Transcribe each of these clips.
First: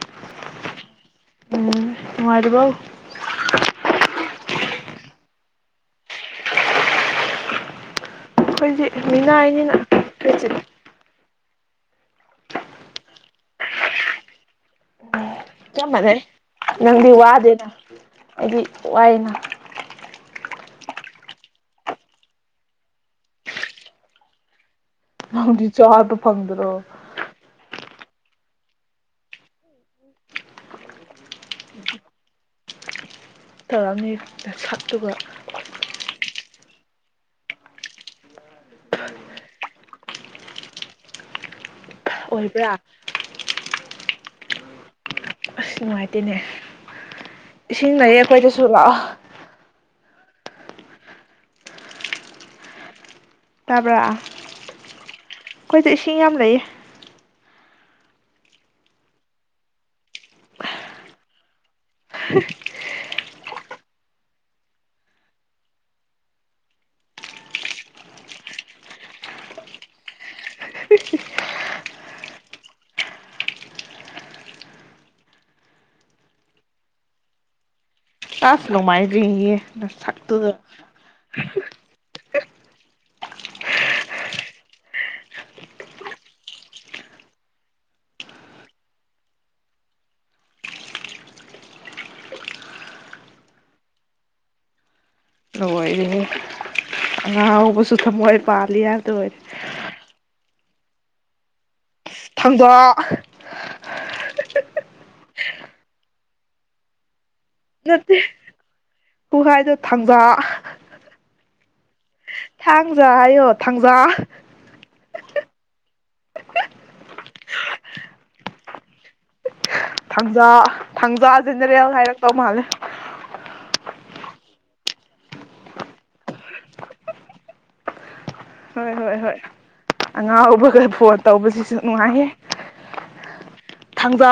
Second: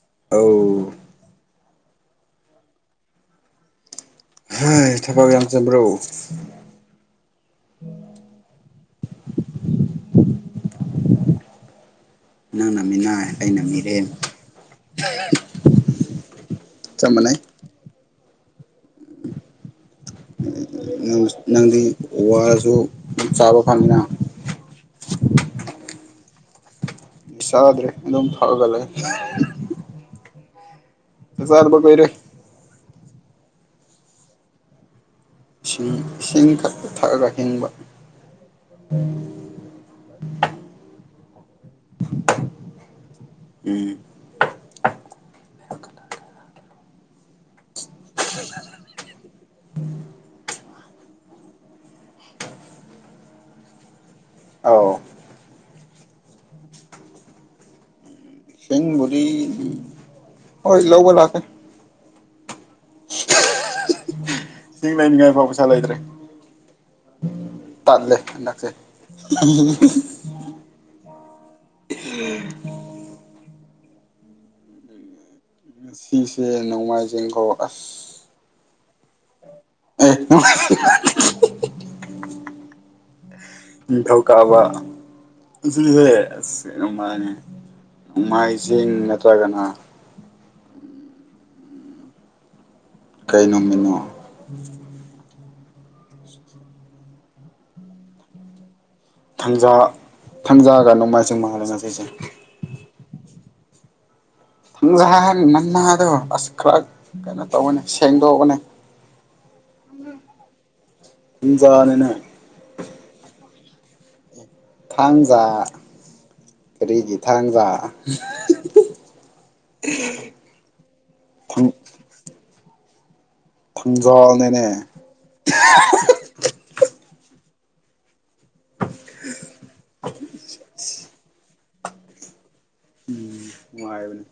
ꯑꯧ꯫ ꯎꯝ ꯅꯨꯡꯉꯥꯏꯔꯤꯕ? ꯊꯕꯛ ꯌꯥꯝ ꯆꯤꯟꯕ꯭ꯔꯣ? ꯑꯩꯗꯤ ꯃꯤꯅꯥꯏ ꯅꯤꯅ [unintelligible] ꯅꯪꯅ ꯃꯤꯅꯥꯏ ꯑꯩꯅ ꯃꯤꯔꯦꯝ꯫ [unintelligible] ꯆꯞ ꯅꯪꯗꯤ ꯃꯥꯟꯅꯩ ꯋꯥꯗꯦꯅ ꯑꯗꯨ ꯋꯥꯏꯅꯥ ꯅꯪꯗꯤ ꯋꯥꯔꯁꯨ ꯆꯥꯕ ꯐꯪꯅꯤꯅ ꯫ ꯅꯪꯗꯤ ꯆꯥꯕ ꯐꯪꯗ꯭ꯔꯣ? ꯆꯥꯗ꯭ꯔꯦ ꯑꯗꯨꯝ ꯊꯛ ꯑꯒ ꯂꯩ ꯫ [unintelligible] ꯇꯧꯔꯝꯅꯤ ꯅꯁꯛꯇꯨꯒꯥ ꯏꯁꯤꯡ ꯏꯁꯤꯡ ꯈꯛ ꯊꯛꯑꯒ ꯍꯤꯡꯕ ꯫ ꯑꯣꯏꯕ꯭ꯔꯥ ꯎꯝ ꯑꯁ ꯅꯨꯡꯉꯥꯏꯇꯦꯅꯦ ꯏꯁꯤꯡ ꯂꯩꯌꯦ ꯑꯩꯈꯣꯏꯗꯁꯨ ꯂꯥꯛꯑꯣ꯫ ꯇꯥꯕ꯭ꯔ ꯑꯧ ꯑꯩꯈꯣꯏꯁꯨ ꯏꯁꯤꯡ ꯌꯥꯝ ꯂꯩꯑꯦ ꯫ ꯏꯁꯤꯡꯕꯨꯗꯤ ꯍꯣꯏ ꯂꯧꯕ ꯂꯥꯛꯀꯦ꯫ ꯏꯁꯤꯡ ꯂꯩꯅꯤꯡꯉꯥꯏ ꯐꯥꯎ ꯄꯩꯁꯥ ꯂꯩꯇ꯭ꯔꯦ ꯇꯠꯂꯦ ꯍꯟꯗꯛꯁꯦ ꯫ ꯁꯤꯁꯦ ꯅꯣꯡꯃꯥꯏꯖꯤꯡ ꯈꯧ ꯑꯁ! ꯑꯁ ꯅꯣꯡꯃꯥꯏꯖꯤꯡ ꯍꯤꯌꯦ ꯑꯦ ꯅꯥꯁꯛꯇꯨꯗꯥ ꯅꯤꯡꯊꯧꯀꯥ [unintelligible] ꯅꯣꯡꯃꯥꯏꯖꯤꯡ ꯅꯠꯇꯔꯒꯅ ꯀꯩ ꯅꯨꯃꯤꯠꯅꯣ? ꯂꯣꯏꯔꯦꯍꯦ ꯑꯉꯥꯎꯕꯁꯨ ꯊꯃꯣꯏ ꯄꯥꯂꯤꯌꯥ [unintelligible] ꯊꯪꯖ ꯒ ꯅꯣꯡꯃꯥꯏꯖꯤꯡ ꯃꯥꯜꯂꯦ ꯉꯁꯤꯁꯦ ꯫ ꯊꯥꯡꯖ ꯑꯥ ꯊꯪꯖ ꯅꯟꯅꯥꯗꯣ ꯑꯁ ꯈꯔ ꯀꯩꯅꯣ ꯇꯧꯕꯅꯦ ꯅꯠꯇꯦ ꯁꯦꯡꯗꯣꯛꯑꯣꯅꯦ ꯈꯨꯍꯥꯏꯗꯣ ꯊꯥꯡꯖ ꯏꯟꯖꯥꯅꯤꯅ ꯊꯥꯡꯖ ꯍꯥꯏꯌꯣ ꯊꯥꯡꯖꯥ ꯊꯥꯡꯖꯥ ꯀꯔꯤꯒꯤ ꯊꯥꯡꯖꯥ ꯊꯥꯡꯖꯥ ꯊꯥꯡꯖꯥ ꯊꯪ ꯖꯦꯅꯦꯔꯦꯜ ꯍꯥꯏꯔꯛꯇꯧ ꯃꯥꯜꯂꯦ꯫ ꯊꯥꯡꯖꯥ ꯅꯦꯅꯦ ꯍꯣꯏ- ꯍꯣꯏ- ꯍꯣꯏ ꯑꯉꯥꯎꯕꯒ ꯐꯣꯟ ꯇꯧꯕꯁꯤꯁꯨ ꯅꯨꯡꯉꯥꯏꯌꯦ! ꯎꯝ ꯅꯨꯡꯉꯥꯏꯕꯅꯦ꯫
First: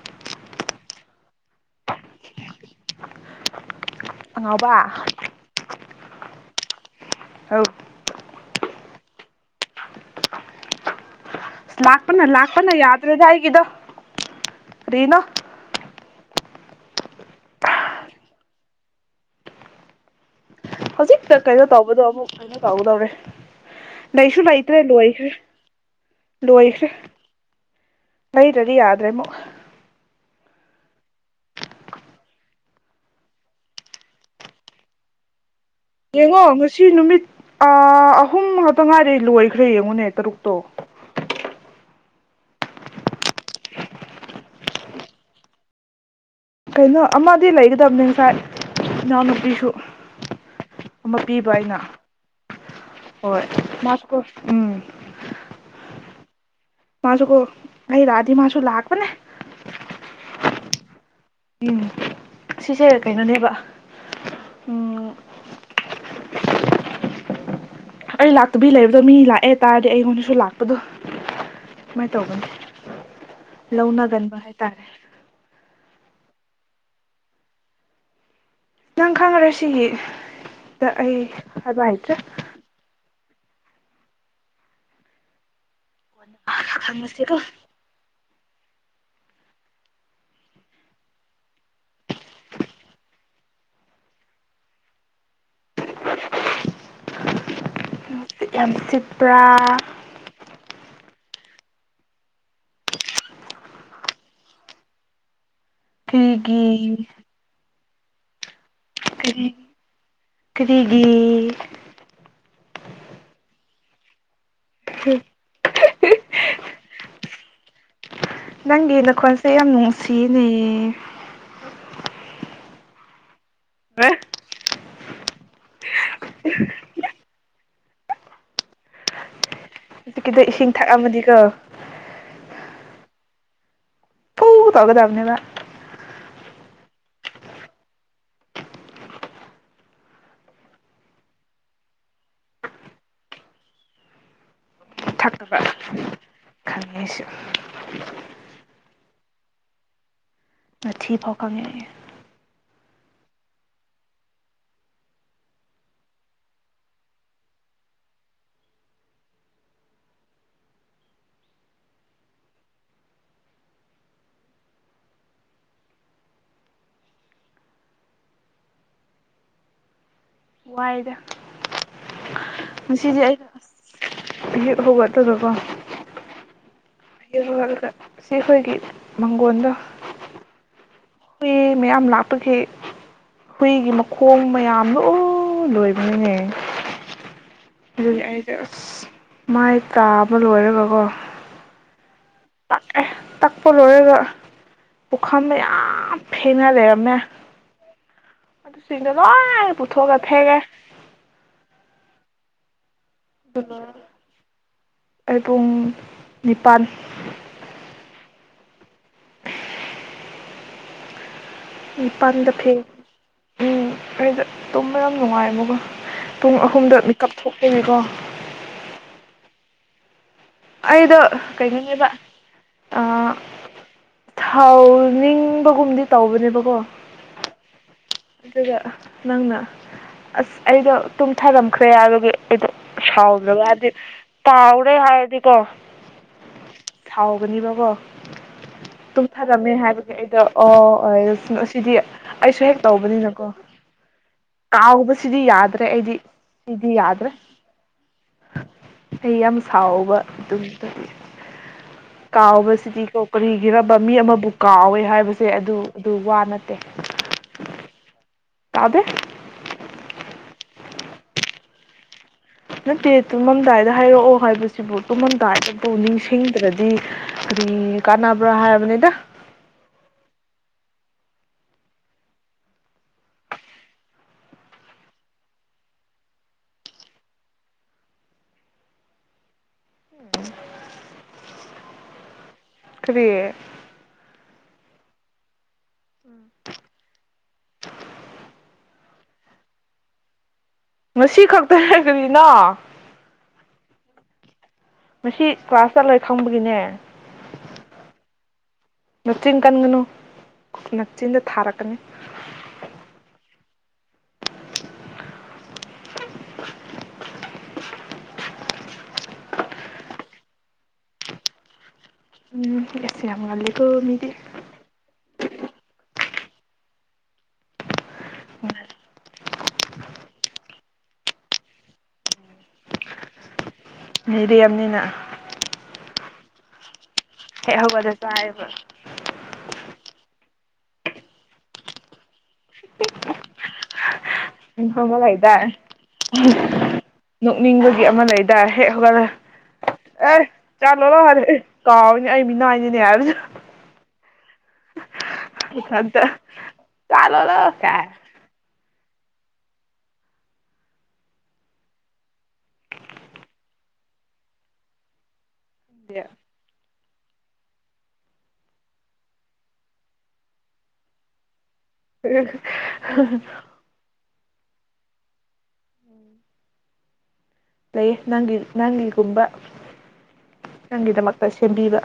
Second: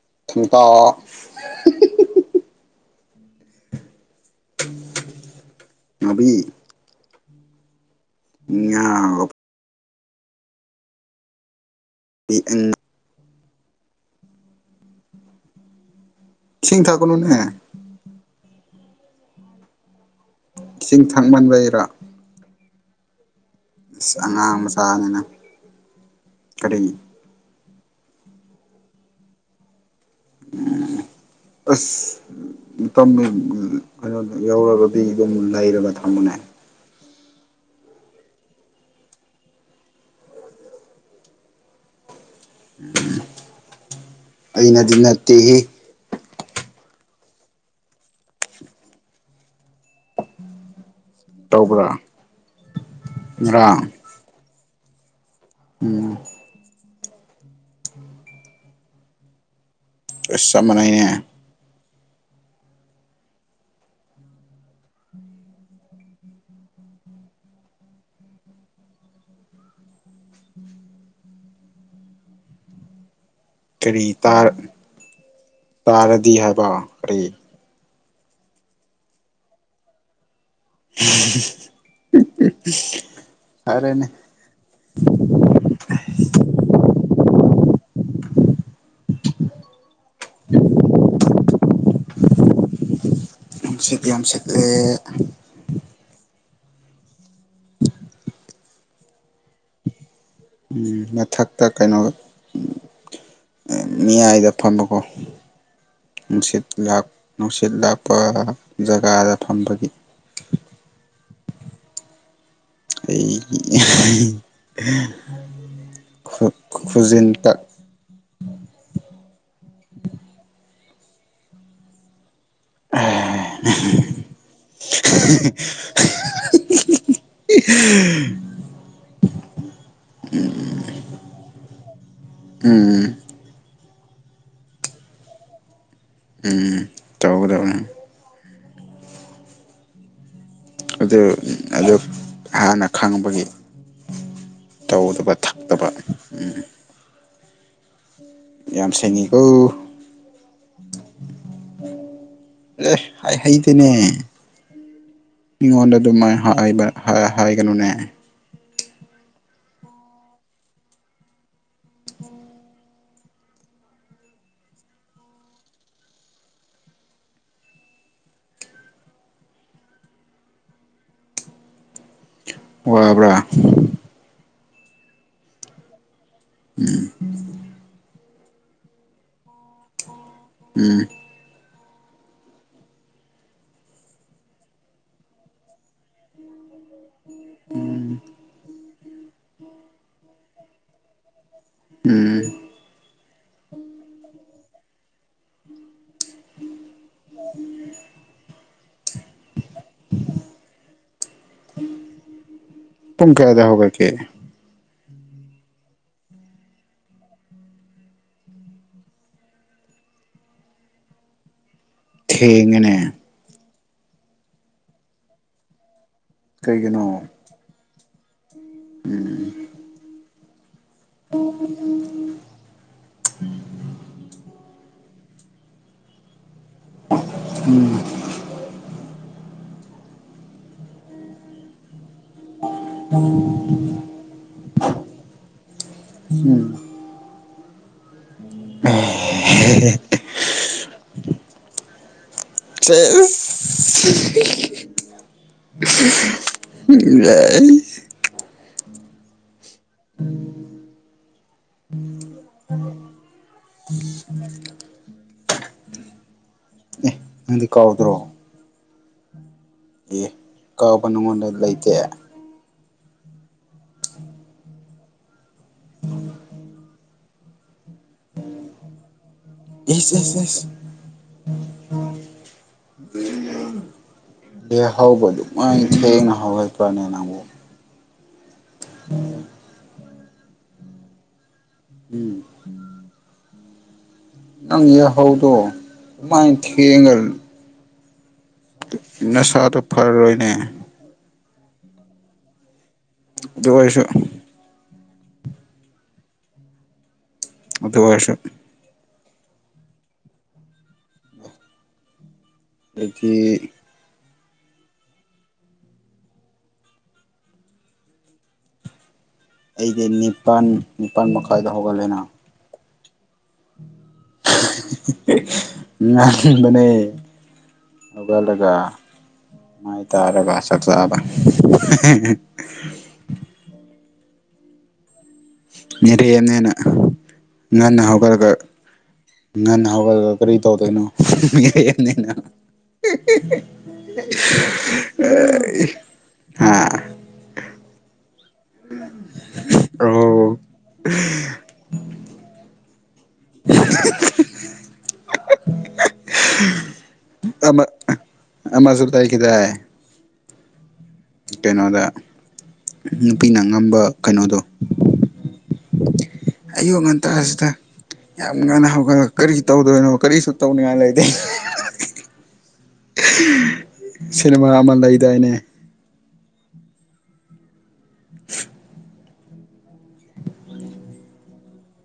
[unintelligible] ꯑꯉꯥꯎꯕ ꯑꯉꯥꯎꯕꯤ ꯍꯥꯎ [unintelligible] ꯂꯥꯛꯄꯅ ꯂꯥꯛꯄꯅ ꯏꯁꯤꯡ ꯌꯥꯗ꯭ꯔꯦꯗ ꯑꯩ ꯇꯦꯗ ꯀꯔꯤꯅꯣ ꯁꯤꯡ ꯊꯛꯀꯅꯨꯅꯦ ꯏꯁꯤꯡ ꯍꯧꯖꯤꯛꯇ ꯀꯩꯅꯣ ꯊꯛꯃꯟꯕꯩꯔꯥ ꯇꯧꯕꯗꯣ ꯑꯃꯨꯛ ꯀꯩꯅꯣ ꯇꯧꯒꯗꯧꯔꯦ ꯑꯁ ꯂꯩꯁꯨ ꯑꯉꯥꯡ ꯂꯩꯇ꯭ꯔꯦ ꯃꯆꯥꯅꯤꯅ ꯂꯣꯏꯈ꯭ꯔꯦ ꯀꯔꯤ ꯂꯣꯏꯈ꯭ꯔꯦ ꯂꯩꯗ꯭ꯔꯗꯤ ꯌꯥꯗ꯭ꯔꯦ ꯃꯨꯛ ꯎꯝ ꯑꯁ ꯃꯇꯝ ꯀꯩꯅꯣ ꯌꯥꯎꯔꯒꯗꯤ ꯑꯗꯨꯝ ꯂꯩꯔꯒ ꯊꯝꯃꯨꯅꯦ ꯌꯦꯡꯉꯣ ꯉꯁꯤ ꯅꯨꯃꯤꯠ ꯑ ꯑꯍꯨꯝ ꯉꯥꯛꯇ ꯉꯥꯏꯔꯦ ꯂꯣꯏꯈ꯭ꯔꯦ ꯌꯦꯡꯉꯨꯅꯦ ꯇꯔꯨꯛꯇꯣ ꯑꯩꯅꯗꯤ ꯅꯠꯇꯦꯍꯦ ꯀꯩꯅꯣ ꯑꯃꯗꯤ ꯂꯩꯒꯗꯕꯅꯦ ꯉꯁꯥꯏ ꯏꯅꯥꯎꯅꯨꯄꯤꯁꯨ ꯑꯃ ꯄꯤꯕ ꯑꯩꯅ ꯇꯧꯕ꯭ꯔꯥ ꯍꯣꯏ ꯉꯔꯥꯡ ꯃꯥ ꯎꯝ ꯎꯝ ꯃꯥꯁꯨ ꯀꯣ ꯑꯩꯩ ꯂꯥꯛꯑꯗꯤ ꯃꯥꯁꯨ ꯂꯥꯛꯄꯅꯦ ꯏꯁ ꯆꯞ ꯃꯅꯩꯅꯦ ꯎꯝ ꯁꯤꯁꯦ ꯀꯩꯅꯣꯅꯦꯕ ꯎꯝ ꯑꯩ ꯂꯥꯛꯇꯕꯤ ꯂꯩꯕꯗꯣ ꯃꯤ ꯂꯥꯛꯑꯦ ꯇꯥꯔꯗꯤ ꯑꯩꯉꯣꯟꯗꯁꯨ ꯂꯥꯛꯄꯗꯣ ꯀꯃꯥꯏꯅ ꯇꯧꯒꯅꯤ ꯀꯔꯤ ꯂꯧꯅꯒꯟꯕ ꯍꯥꯏꯇꯥꯔꯦ ꯇꯥꯔꯗꯤ ꯍꯥꯏꯕ ꯀꯔꯤ ꯅꯪ ꯈꯪꯉꯔꯣꯏ ꯁꯤ ꯑꯩ ꯑꯗꯥꯏꯇ꯭ꯔꯦ ꯐꯔꯦꯅꯦ [unintelligible] [unintelligible] ꯅꯨꯡꯁꯤꯠ ꯌꯥꯝ ꯁꯤꯠꯂꯦ ꯌꯥꯝ ꯆꯠꯄ꯭ꯔꯥ ꯃꯊꯛꯇ ꯀꯩꯅꯣ ꯃꯌꯥꯏꯗ ꯐꯝꯕꯀꯣ ꯀꯔꯤꯒꯤ ꯅꯨꯡꯁꯤꯠ ꯂꯥꯛ ꯅꯨꯡꯁꯤꯠ ꯂꯥꯛ ꯑꯣ ꯀꯔꯤ ꯀꯔꯤꯒꯤ ꯑꯩꯒꯤ ꯈꯨ ꯈꯨꯨꯖꯤꯟ ꯇ ꯅꯪꯒꯤ ꯅꯈꯣꯟꯁꯦ ꯌꯥꯝ ꯅꯨꯡꯁꯤꯅꯦꯌꯦ [unintelligible] [inaudible] [inaudible] [inaudible] [inaudible] ꯍꯧꯖꯤꯀꯤꯗ ꯏꯁꯤꯡ ꯊꯛꯑꯝꯃꯗꯤꯀꯣ ꯎꯝ ꯍ ꯇꯧꯒꯗꯕꯅꯤꯕ ꯎꯝ ꯇꯧꯒꯗꯕꯅꯦ ꯑꯗꯨ ꯑꯗꯨ ꯍꯥꯟꯅ ꯈꯪꯕꯒꯤ ꯇꯧꯗꯕ ꯊꯛꯇꯕ ꯎ [inaudible] ꯌꯥꯝ ꯁꯦꯡꯉꯀꯣ ꯑ ꯊꯤ ꯐꯥꯎ ꯈꯪ ꯌꯥ ꯑꯦ ꯍ ꯍꯩꯇꯦꯅꯦ ꯃꯤꯉꯣꯟꯗ ꯑꯗꯨꯝ ꯍꯥꯏꯕꯥ ꯍꯥꯏꯒꯅꯨꯅꯦ ꯋꯥꯏꯗ ꯉꯁꯤꯗꯤ ꯋꯥꯕ꯭ꯔ ꯑꯩ ꯑꯁ ꯑꯌꯨꯛ ꯍꯧꯇꯒꯀꯣ ꯍꯥꯏ ꯍꯗ [unintelligible] ꯁꯤ ꯑꯩꯈꯣꯏꯒꯤ ꯃꯪꯒꯣꯟꯗ ꯎꯝ ꯃꯌꯥꯝ ꯂꯥꯛꯄꯒꯤ ꯍꯨꯏꯒꯤ ꯃꯈꯣꯡ ꯃꯌꯥꯝ ꯂ ꯂꯣꯏꯕꯅꯤꯅꯦ ꯑꯗꯨ ꯎꯝ ꯑꯩ ꯃꯥꯏ ꯀꯥꯞ ꯑꯃ ꯂꯣꯏꯔꯒꯀꯣ ꯎꯝ ꯇꯥꯛ ꯑꯦ ꯇꯥꯛꯄ ꯂꯣꯏꯔꯦꯒ ꯈ ꯌꯥꯝ ꯐꯦꯡꯅ ꯂꯩ [unintelligible] ꯑꯗꯨꯁꯤꯡꯗꯗ ꯂꯣꯏꯟ ꯄꯨꯊꯣ ꯀ ꯐꯦꯡꯉꯦ ꯇꯨꯨꯝ ꯀꯥꯏꯗ ꯍꯧꯒ ꯀ ꯑꯩ ꯄꯨꯡ ꯅꯤꯄꯥꯜ ꯊꯦꯡꯉꯅꯦ ꯎ ꯑꯩꯗ ꯇꯨꯝꯕ ꯌꯥꯝ ꯅꯨꯡꯉꯥꯏꯕꯀꯣ ꯄꯨꯡ ꯑꯍꯨꯝꯗ ꯃꯤꯀꯞ ꯊꯣꯛꯈꯤꯕꯅꯤꯀꯣ ꯎꯝ ꯑꯩꯗꯣ ꯀꯩꯅꯣꯅꯦꯕ [unintelligible] ꯊꯥꯎ ꯅꯤꯡꯕꯒꯨꯝꯗꯤ ꯇꯧꯕꯅꯦꯕ ꯎꯝ ꯑꯗꯨꯒ ꯅꯪꯅ ꯑꯁ ꯑꯩꯗꯣ ꯇꯨꯝꯊꯔꯝꯈ꯭ꯔꯦꯔ ꯑꯩ ꯁꯥꯎꯗ꯭ꯔꯕ ꯍꯥꯏꯗꯤ ꯇꯥꯎꯔꯦ ꯍꯥꯏꯔꯗꯤꯀꯣ ꯎꯝ ꯁꯥꯎꯒꯅꯤꯕꯀꯣ ꯇꯨꯝꯊꯔꯝꯃꯦ ꯍꯥꯏꯕꯒꯤ ꯑꯩꯗꯣ ꯑꯣ ꯁꯤꯗꯤ ꯑꯩ [unintelligible] ꯀꯥꯎ ꯁꯤꯗꯤ ꯌꯥꯗ꯭ꯔꯦ ꯑꯩꯗꯤ ꯁꯤꯗꯤ ꯌꯥꯗ꯭ꯔꯦ ꯑꯦ ꯑꯩ ꯌꯥꯝ ꯁꯥꯎꯕ ꯑꯗꯨꯗꯤ ꯀꯥꯎꯕꯁꯤꯗꯤꯀꯣ ꯀꯔꯤꯒꯤꯕ ꯃꯤ ꯑꯃꯕꯨ ꯀꯥꯎꯋꯦ ꯍꯥꯏꯕꯁꯦ ꯑꯗꯨ ꯑꯗꯨ ꯋꯥ ꯅꯠꯇꯦ ꯅꯪꯗꯤ ꯀꯥꯎꯗ꯭ꯔꯣ ꯑꯗꯦ ꯑꯦ ꯀꯥꯎꯕ ꯅꯉꯣꯟꯗ ꯂꯩꯇꯦ ꯅꯠꯇꯦ ꯇꯨꯝꯃꯝꯗꯥꯏꯗ ꯍꯥꯏꯔꯛꯑꯣ ꯍꯥꯏꯕꯁꯤꯕꯨ ꯇꯨꯝꯃꯝꯗꯥꯏꯗꯕꯨ ꯅꯤꯡꯁꯤꯡꯗ꯭ꯔꯗꯤ ꯀꯗꯤ ꯀꯥꯟꯅꯕ꯭ꯔꯥ ꯍꯥꯏꯕꯅꯤꯗ ꯑꯦꯁ ꯑꯦ ꯑꯦꯁ ꯑꯦ ꯍꯥꯎꯧꯕ ꯑꯗꯨꯃꯥꯏ ꯊꯦꯡꯅ ꯍꯍꯄ꯭ꯔꯅꯦ ꯅꯪꯕꯨ ꯑꯣ ꯎꯝ ꯀꯔꯤ ꯅꯪ ꯍꯥꯎꯗꯣ ꯃꯥꯏ ꯊꯌꯦꯒ ꯅꯁꯥꯗꯣ ꯐꯔꯔꯣꯏꯅꯦ ꯑꯁꯤ ꯈꯛꯇ ꯍꯥꯏꯕꯅꯤꯅ ꯑꯗꯨ ꯑꯣꯏꯣꯏꯁꯨ ꯃꯁꯤ ꯀ꯭ꯂꯥꯁ ꯆꯠꯂꯣꯏ ꯈꯪꯕꯒꯤꯅꯦ ꯑꯗꯨꯗ ꯐꯁꯝ ꯅꯛꯆꯤꯟ ꯀꯟꯒꯅꯨ ꯅꯛꯆꯤꯟꯗ ꯊꯥꯔꯛꯀꯅꯤ ꯑꯗꯨꯗꯒꯤ ꯑꯩꯗꯤ ꯅꯤꯄꯜ ꯅꯤꯄꯜ ꯃꯈꯥꯏꯗ ꯍꯧꯒꯠꯂꯦꯅ ꯎꯝꯁꯤ ꯍ [inaudible] ꯃꯅꯤ ꯑꯣꯕꯂ ꯃꯥꯏ ꯇꯔꯦ ꯁꯛ ꯁꯥꯕ ꯃꯤꯔꯤ ꯌꯥꯝꯅꯤꯅ ꯌꯦꯔ ꯌꯦꯃꯤ ꯅꯦꯅ ꯍꯦꯛ ꯉꯅ ꯍꯧꯒꯠꯂ ꯍꯧꯒꯒ ꯆꯥꯏꯌꯦꯕ ꯉꯅ ꯍꯧꯒꯒ ꯀꯔꯤ ꯇꯧꯗꯅ ꯃꯤꯅ [inaudible] ꯀꯣ ꯑꯃ ꯂꯩꯗꯥ ꯍꯥ ꯅꯣꯛꯅꯤꯡꯕꯒꯤ ꯑꯃ ꯂꯩ ꯍꯦꯒ ꯑꯦ ꯑꯣ ꯆꯂꯣ ꯂ ꯍꯔꯦ ꯀꯥꯎꯅꯤ ꯑ ꯃꯤꯅꯥꯏꯅꯤ ꯌꯥꯔ ꯑꯃ [unintelligible] ꯑꯃꯁꯨ [unintelligible] ꯀꯩꯅꯣꯗ ꯅꯨꯄꯤꯅ ꯉꯝꯕ ꯀꯩꯅꯣꯗꯣ꯫ ꯑꯌꯨꯛ ꯉꯟ [unintelligible] ꯌꯥꯝ ꯉꯟꯅ ꯍꯧꯒꯠꯂ ꯀꯔꯤ ꯇꯧꯗꯣꯏꯅꯣ ꯀꯔꯤꯁꯨ ꯇꯧꯅꯤꯡꯉꯥꯏ ꯂꯩꯇꯦ꯫ [unintelligible] ꯁꯤꯅꯦꯃꯥ ꯑꯃ ꯂꯩꯗꯥꯏꯅꯦ꯫ ꯂꯩ ꯅꯪꯒꯤ ꯅꯪꯒꯤꯒꯨꯝꯕ ꯅꯪꯒꯤꯗꯃꯛꯇ ꯁꯦꯝꯕꯤꯕ꯫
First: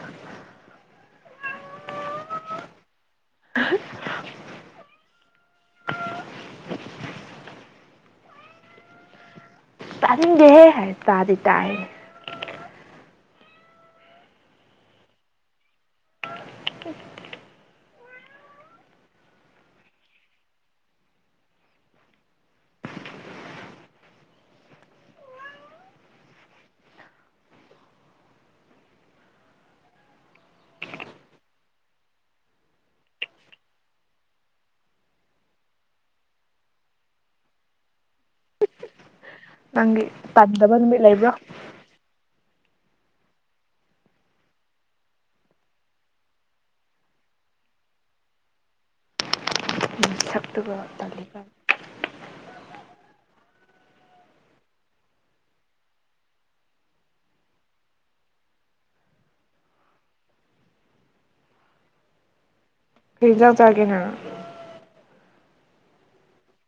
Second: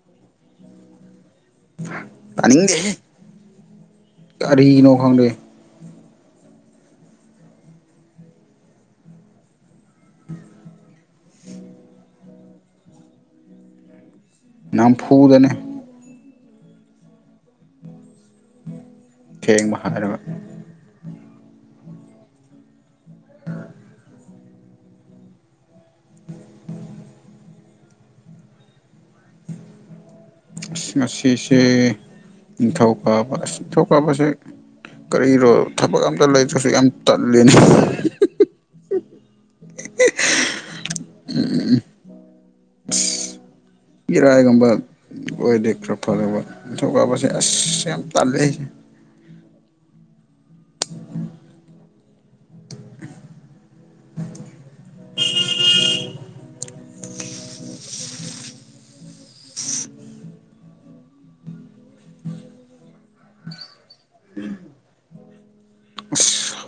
ꯇꯥꯅꯤꯡꯗꯦꯍꯦ꯫ [unintelligible] ꯀꯔꯤꯅꯣ ꯈꯪꯗꯦ꯫ [unintelligible] ꯇꯥꯅꯤꯡꯗꯦꯍꯦ ꯍꯥꯏ ꯇꯥꯗꯤ ꯇꯥꯢ꯫ ꯅꯪ ꯐꯨꯔꯅꯤ꯫ [unintelligible] ꯑꯁ ꯉꯁꯤꯁꯦ ꯅꯤꯡꯊꯧꯀꯥꯕ ꯑꯁ ꯅꯤꯡꯊꯧꯀꯥꯕꯁꯦ ꯀꯔꯤꯔꯣ ꯊꯕꯛ ꯑꯝꯇ ꯂꯩꯇ꯭ꯔꯁꯨ ꯌꯥꯝ ꯇꯜꯂꯤꯅꯦ [unintelligible] ꯅꯪꯒꯤ ꯇꯥꯟꯗꯕ ꯅꯨꯃꯤꯠ ꯂꯩꯕ꯭ꯔꯣ꯫ ꯏꯔꯥꯏꯒꯨꯝꯕ ꯑꯣꯏꯔꯗꯤ ꯈꯔ ꯐꯒꯗꯕ ꯅꯤꯡꯊꯧꯀꯥꯕꯁꯦ ꯑꯁ ꯌꯥꯝ ꯇꯥꯜꯂꯦ ꯑꯩꯖꯦ꯫ ꯑꯗꯨꯒ ꯇꯜꯂꯤ [unintelligible] ꯀꯔꯤ ꯏꯟꯖꯥꯡ ꯆꯥꯒꯦ ꯅꯪ꯫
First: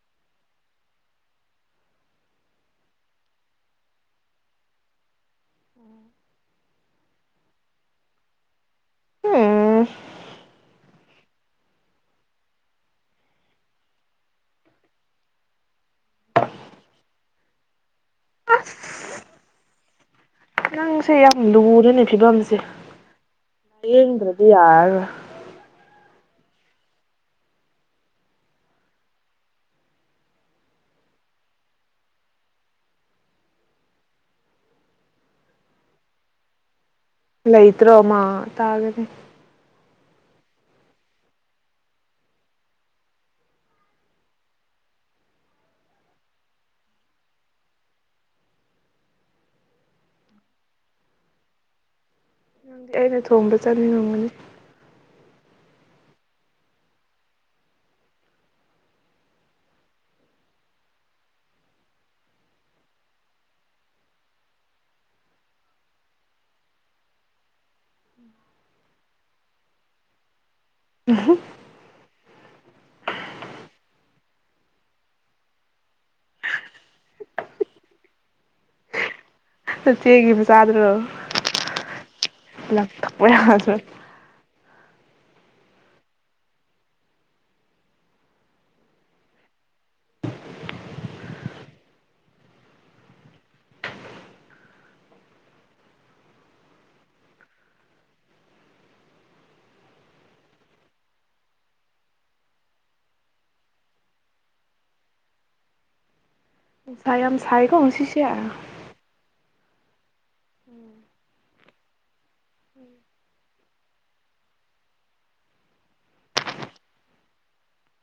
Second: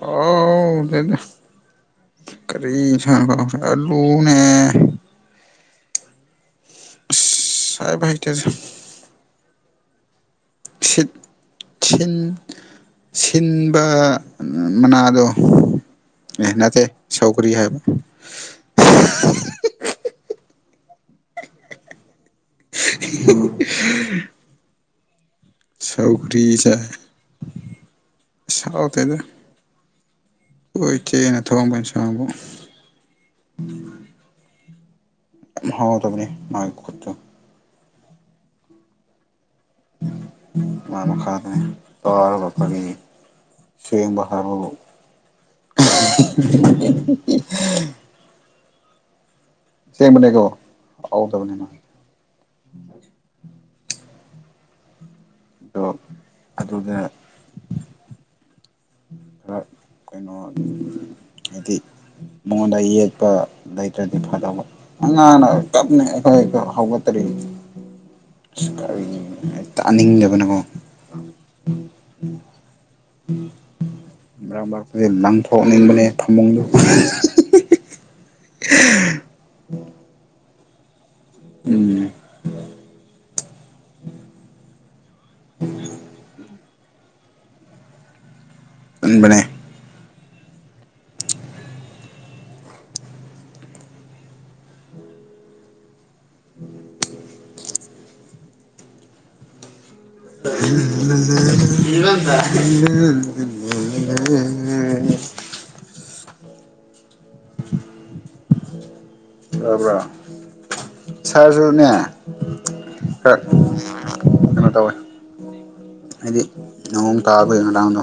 ꯍꯥꯎꯗꯦꯗ ꯀꯔꯤ ꯏꯟꯁꯥꯡꯅꯣ ꯑꯂꯨꯅꯦ ꯑꯁ ꯍꯥꯢꯕ ꯍꯩꯇꯦꯗ꯫ ꯎꯝ ꯁꯤꯟ ꯁꯤꯟ ꯁꯤꯟꯕ ꯃꯅꯥꯗꯣ ꯑ ꯅꯠꯇꯦ ꯁꯧꯒꯔꯤ ꯍꯥꯏꯕ꯫ ꯑꯁ꯫ ꯅꯪꯁꯦ ꯌꯥꯝ ꯂꯨꯔꯦꯅꯦ꯫ ꯐꯤꯕꯝꯁꯦ ꯂꯥꯏꯌꯦꯡꯗ꯭ꯔꯗꯤ ꯌꯥꯔꯔꯣꯏ꯫ ꯁꯧꯒꯔꯤ ꯆꯥꯏ ꯍꯥꯎꯇꯦꯗ ꯈꯣꯏ ꯏꯆꯦꯅ ꯊꯣꯡꯕ ꯏꯟꯁꯥꯡꯕꯣ꯫ ꯌꯥꯝ ꯍꯥꯎꯇꯕꯅꯦ ꯃꯥꯒꯤ ꯈꯨꯠꯇꯣ꯫ ꯂꯩꯇ꯭ꯔꯣ ꯃꯥ ꯇꯥꯒꯅꯤ꯫ [unintelligible] ꯑꯁꯦꯡꯕꯅꯦ ꯑꯗꯣ ꯍꯥꯎꯇꯕꯅꯦ꯫ ꯑꯩꯅ ꯊꯣꯡꯕ ꯆꯥꯅꯤꯡꯉꯝꯒꯅꯤ꯫ ꯑꯗꯣ ꯑꯗꯨꯗ ꯈꯔ ꯀꯩꯅꯣ ꯍꯥꯏꯗꯤ ꯃꯉꯣꯟꯗ ꯌꯦꯠꯄ ꯂꯩꯇ꯭ꯔꯗꯤ ꯐꯗꯧꯕ ꯑꯉꯥꯡꯅ ꯀꯞꯅ ꯑꯩꯈꯣꯏ ꯍꯧꯒꯠꯇꯔꯤ ꯀꯔꯤ ꯇꯥꯅꯤꯡꯗꯕꯅꯀꯣ꯫ [unintelligible] ꯃꯔꯛ ꯃꯔꯛꯁꯦ ꯂꯡꯊꯣꯛꯟꯅꯤꯡꯕꯅꯦ ꯐꯃꯨꯡ [unintelligible] ꯅꯆꯦꯒꯤ ꯃꯆꯥꯗꯨꯔꯣ꯫ ꯎꯝ ꯂꯡ ꯊꯣꯛꯄ ꯌꯥ [unintelligible] ꯎꯕꯅꯦ [unintelligible] ꯁꯥꯏꯌꯥꯝ ꯁꯥꯏꯀꯣ ꯉꯁꯤꯁꯦ ꯇꯥꯕ꯭ꯔꯥ ꯎꯝ ꯇꯖꯨꯅꯦ ꯍ ꯀꯩꯅꯣ ꯇꯧꯋꯦ ꯍꯥꯏꯗꯤ ꯅꯣꯡ ꯇꯕꯒꯤ ꯉꯔꯥꯡꯗꯣ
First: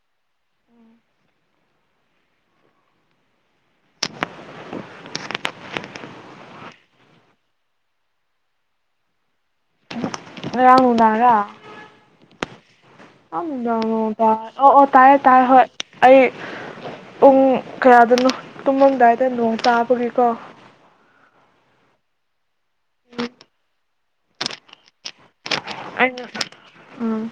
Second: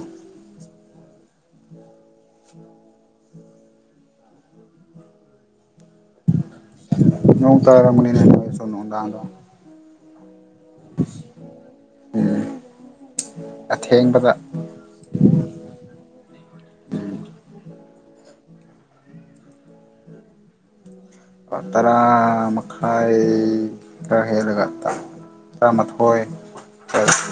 ꯅꯣꯡ ꯇꯔꯝꯒꯅꯤꯅꯦ ꯅꯣꯏꯒꯤꯁꯨ ꯅꯨꯡꯗꯥꯡꯗꯣ ꯉꯔꯥꯡ ꯅꯨꯡꯗꯥꯡꯔ ꯉꯔꯥꯡ ꯅꯨꯡꯗꯥꯡ ꯅꯣꯡꯇ ꯑꯊꯦꯡꯕꯗ ꯑꯣ ꯑꯣ ꯇꯥꯏ ꯇꯥꯏ ꯍꯣꯏ ꯑꯩ ꯄꯨꯡ ꯀꯌꯥꯗꯅꯣ ꯇꯨꯝꯃꯝꯗꯥꯏꯗ ꯅꯣꯡ ꯇꯥꯕꯒꯤꯀꯣ ꯇꯔꯥ ꯃꯈꯥꯏ ꯈꯔꯥꯍꯦꯜꯂꯒ ꯇꯥꯏ ꯇꯔꯥꯃꯥꯊꯣꯏ ꯑꯩꯅ ꯈꯔꯥ ꯎꯝ